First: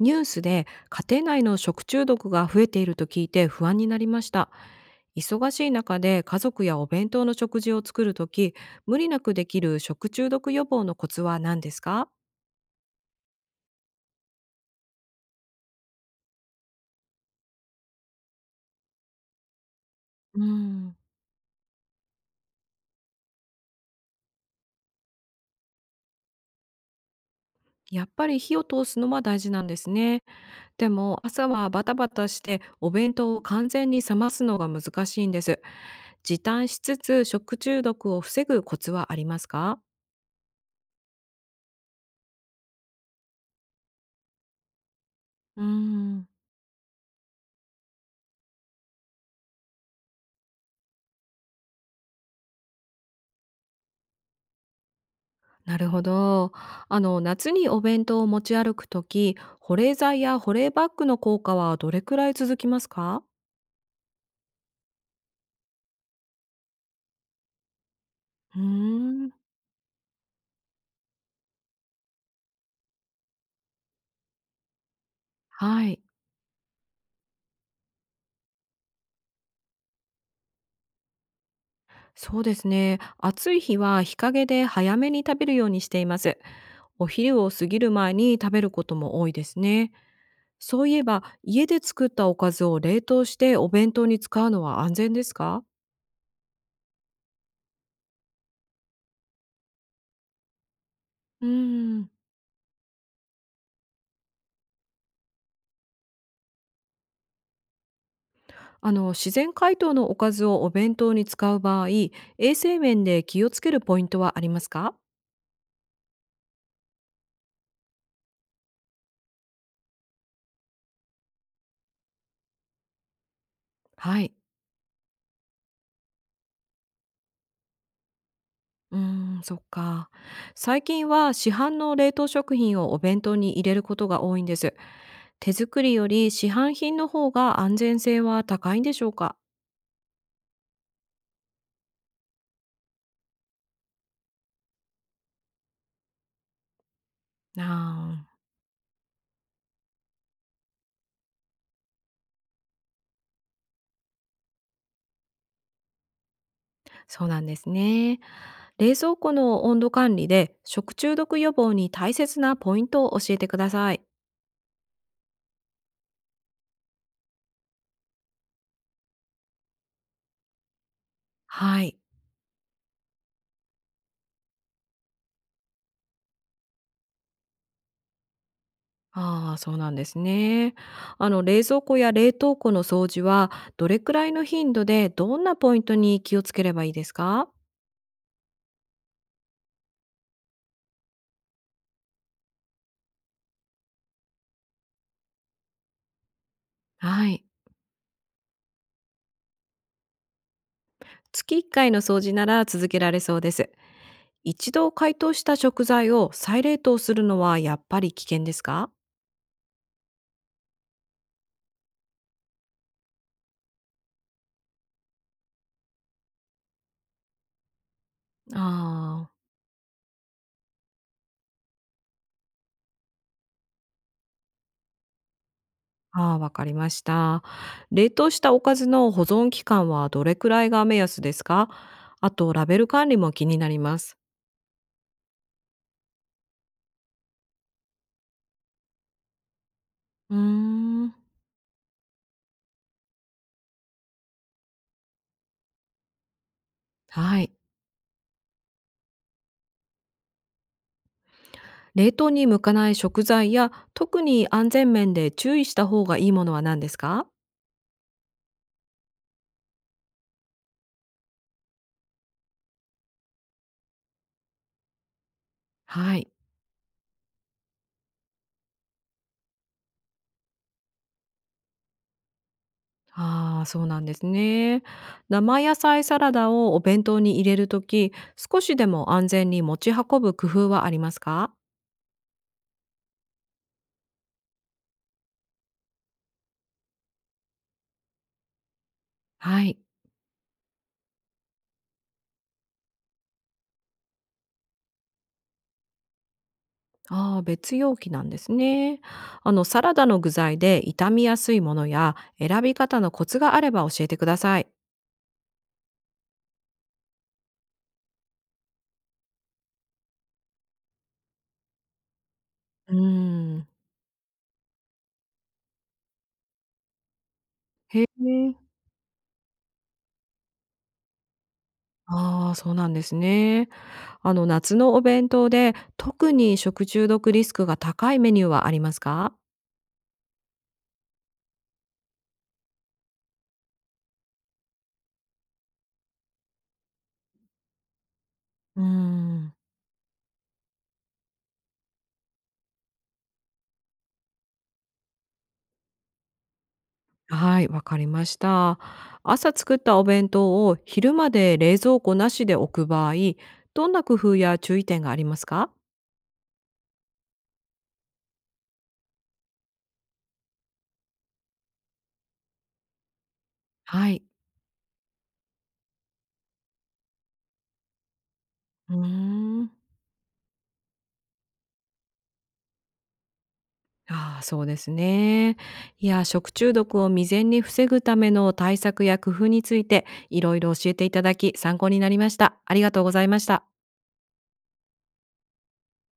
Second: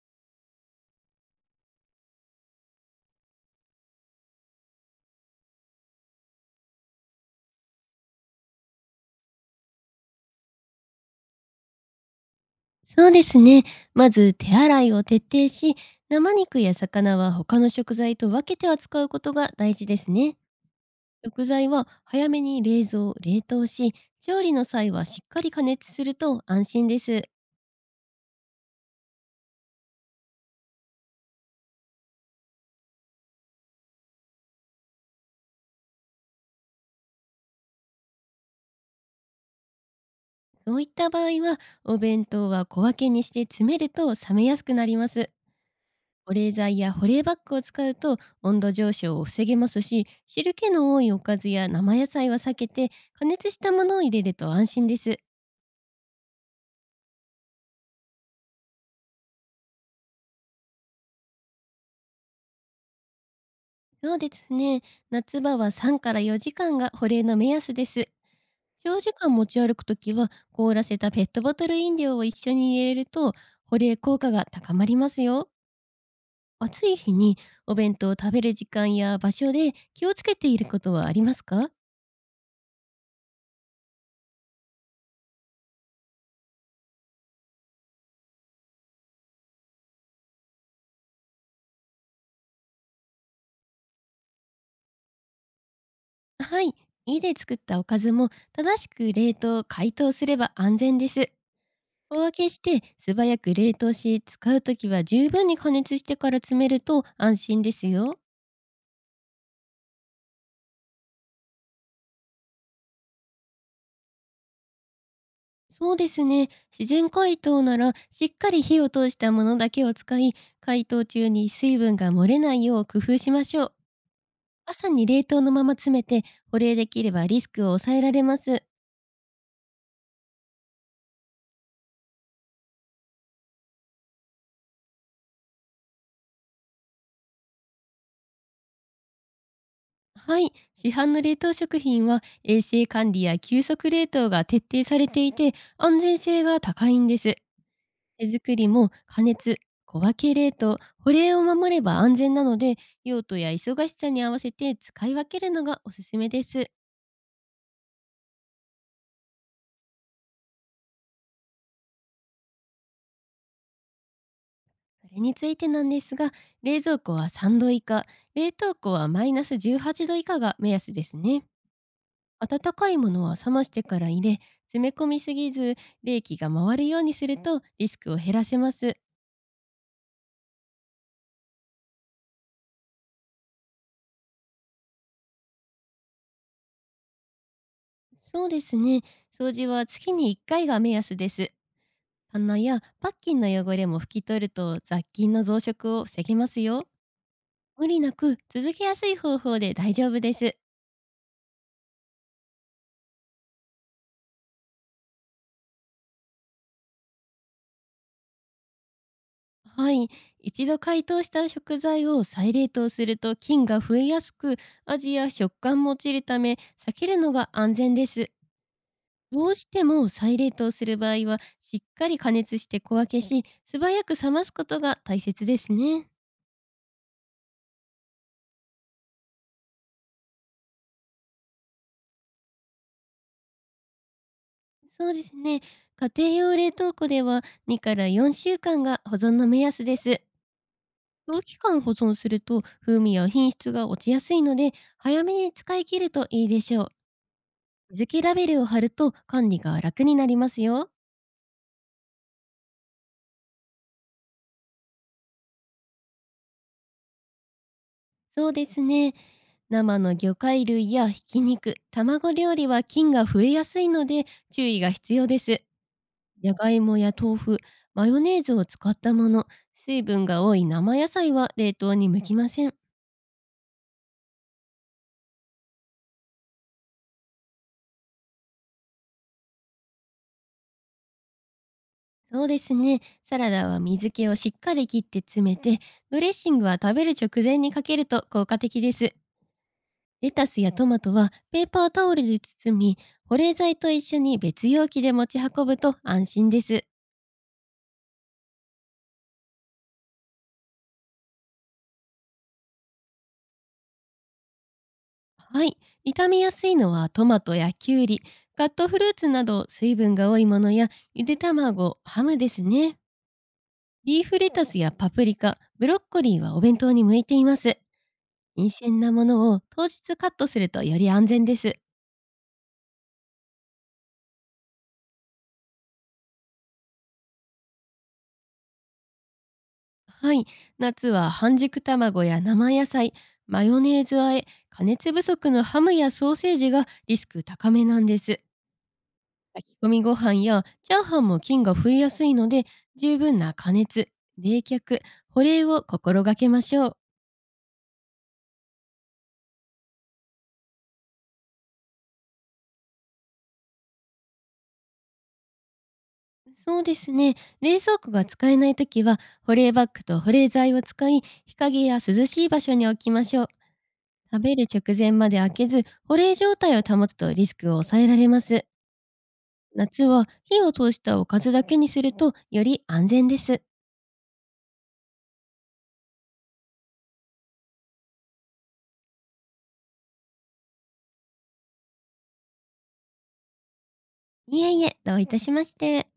ニュースで家庭内の食中毒が増えていると聞いて不安になりました。忙しい中で家族やお弁当の食事を作るとき、無理なくできる食中毒予防のコツは何ですか？そうですね。まず手洗いを徹底し、生肉や魚は他の食材と分けて扱うことが大事ですね。うーん、食材は早めに冷蔵、冷凍し、調理の際はしっかり加熱すると安心です。やっぱり火を通すのは大事なんですね。でも朝はバタバタしてお弁当を完全に冷ますのが難しいんです。時短しつつ食中毒を防ぐコツはありますか？そういった場合は、お弁当は小分けにして詰めると冷めやすくなります。うー保ん。冷剤や保冷バッグを使うと温度上昇を防げますし、汁気の多いおかずや生野菜は避けて、加熱したものを入れると安心です。なるほど。あの、夏にお弁当を持ち歩くとき、保冷剤や保冷バッグの効果はどれくらい続きますか？そうですね。夏場は3から4時間が保冷の目安です。うー長時ん。間持ち歩くときは、凍らせたペットボトル飲料を一緒に入れると、保冷効果が高まりますよ。はい。暑い日にお弁当を食べる時間や場所で気をつけていることはありますか？そうですね。暑い日は日陰で早めに食べるようにしています。お昼を過ぎる前に食べることも多いですね。そういえば、家で作ったおかずを冷凍してお弁当に使うのは安全ですか？はい。家で作ったおかずも正しく冷凍、解凍すれば安全です。うーん。小分けして素早く冷凍し、使うときは十分に加熱してから詰めると安心ですよ。あの、自然解凍のおかずをお弁当に使う場合、衛生面で気をつけるポイントはありますか？そうですね。自然解凍ならしっかり火を通したものだけを使い、解凍中に水分が漏れないよう工夫しましょう。はい。朝に冷凍のまま詰めて保冷できればリスクを抑えられます。うーん、そっか。最近は市販の冷凍食品をお弁当に入れることが多いんです。手作りより市販品の方が安全性は高いんでしょうか？はい。市販の冷凍食品は衛生管理や急速冷凍が徹底されていて安全性が高いんです。あ手作りも加熱、小分け冷凍、保冷を守れば安全なので用途や忙しさに合わせて使い分けるのがおすすめです。ー、そうなんですね。冷蔵庫の温度管理で食中毒予防に大切なポイントを教えてください。それについてなんですが、冷蔵庫は3度以下、冷凍庫はマイナス18度以下が目安ですね。はい。温かいものは冷ましてから入れ、詰め込みすぎず、冷気が回るようにするとリスクを減らせます。ああ、そうなんですね。あの、冷蔵庫や冷凍庫の掃除は、どれくらいの頻度で、どんなポイントに気をつければいいですか？そうですね。掃除は月に1回が目安です。棚やパッキンの汚れも拭き取ると雑菌の増殖を防げますよ。はい。無理なく続けやすい方法で大丈夫です。月1回の掃除なら続けられそうです。一度解凍した食材を再冷凍するのはやっぱり危険ですか？はい。一度解凍した食材を再冷凍すると菌が増えやすく、味や食感も落ちるため、避けるのが安全です。あどうしても再冷凍する場合は、しっかり加熱して小分けし、素早く冷ますことが大切ですね。あ、あーあー、わかりました。冷凍したおかずの保存期間はどれくらいが目安ですか？あと、ラベル管理も気になります。そうですね。家庭用冷凍庫では2から4週間が保存の目安です。うーん、長期間保存すると風味や品質が落ちやすいので、早めに使い切るといいでしょう。はい。水気ラベルを貼ると管理が楽になりますよ。冷凍に向かない食材や、特に安全面で注意した方がいいものは何ですか？そうですね。生の魚介類やひき肉、卵料理は菌が増えやすいので注意が必要です。はい。じゃがいもや豆腐、マヨネーズを使ったもの、水分が多い生野菜は冷凍に向きません。ああ、そうなんですね。生野菜サラダをお弁当に入れるとき、少しでも安全に持ち運ぶ工夫はありますか？そうですね。サラダは水気をしっかり切って詰めて、ドレッシングは食べる直前にかけると効果的です。はい。レタスやトマトはペーパータオルで包み、保冷剤と一緒に別容器で持ち運ぶと安心です。ああ、別容器なんですね。あの、サラダの具材で傷みやすいものや選び方のコツがあれば教えてください。はい。傷みやすいのはトマトやキュウリ、カットフルーツなど水分が多いものやゆで卵、ハムですうーね。ん。リーフレタスやパプリカ、ブロッコリーはお弁当に向いています。へえ。新鮮なものを当日カットするとより安全です。ああ、そうなんですね。あの、夏のお弁当で特に食中毒リスクが高いメニューはありますか？はい、夏は半熟卵や生野菜、マヨネーズ和え、加熱不足のハムやソーセージがリスク高めなんです。うーん。炊き込みご飯やチャーハンも菌が増えやすいので、十分な加熱、冷却、保冷を心がけましょう。はい、わかりました。朝作ったお弁当を昼まで冷蔵庫なしで置く場合、どんな工夫や注意点がありますか？そうですね。冷蔵庫が使えないときは、保冷バッグと保冷剤を使い、日陰や涼しい場所に置きましょう。はい。食べる直前まで開けず、保冷状態を保つとリスクを抑えられます。うーん。夏は火を通したおかずだけにするとより安全です。ああ、そうですね。いや、食中毒を未然に防ぐための対策や工夫について、いろいろ教えていただき、参考になりました。ありがとうございました。いえいえ、どういたしまして。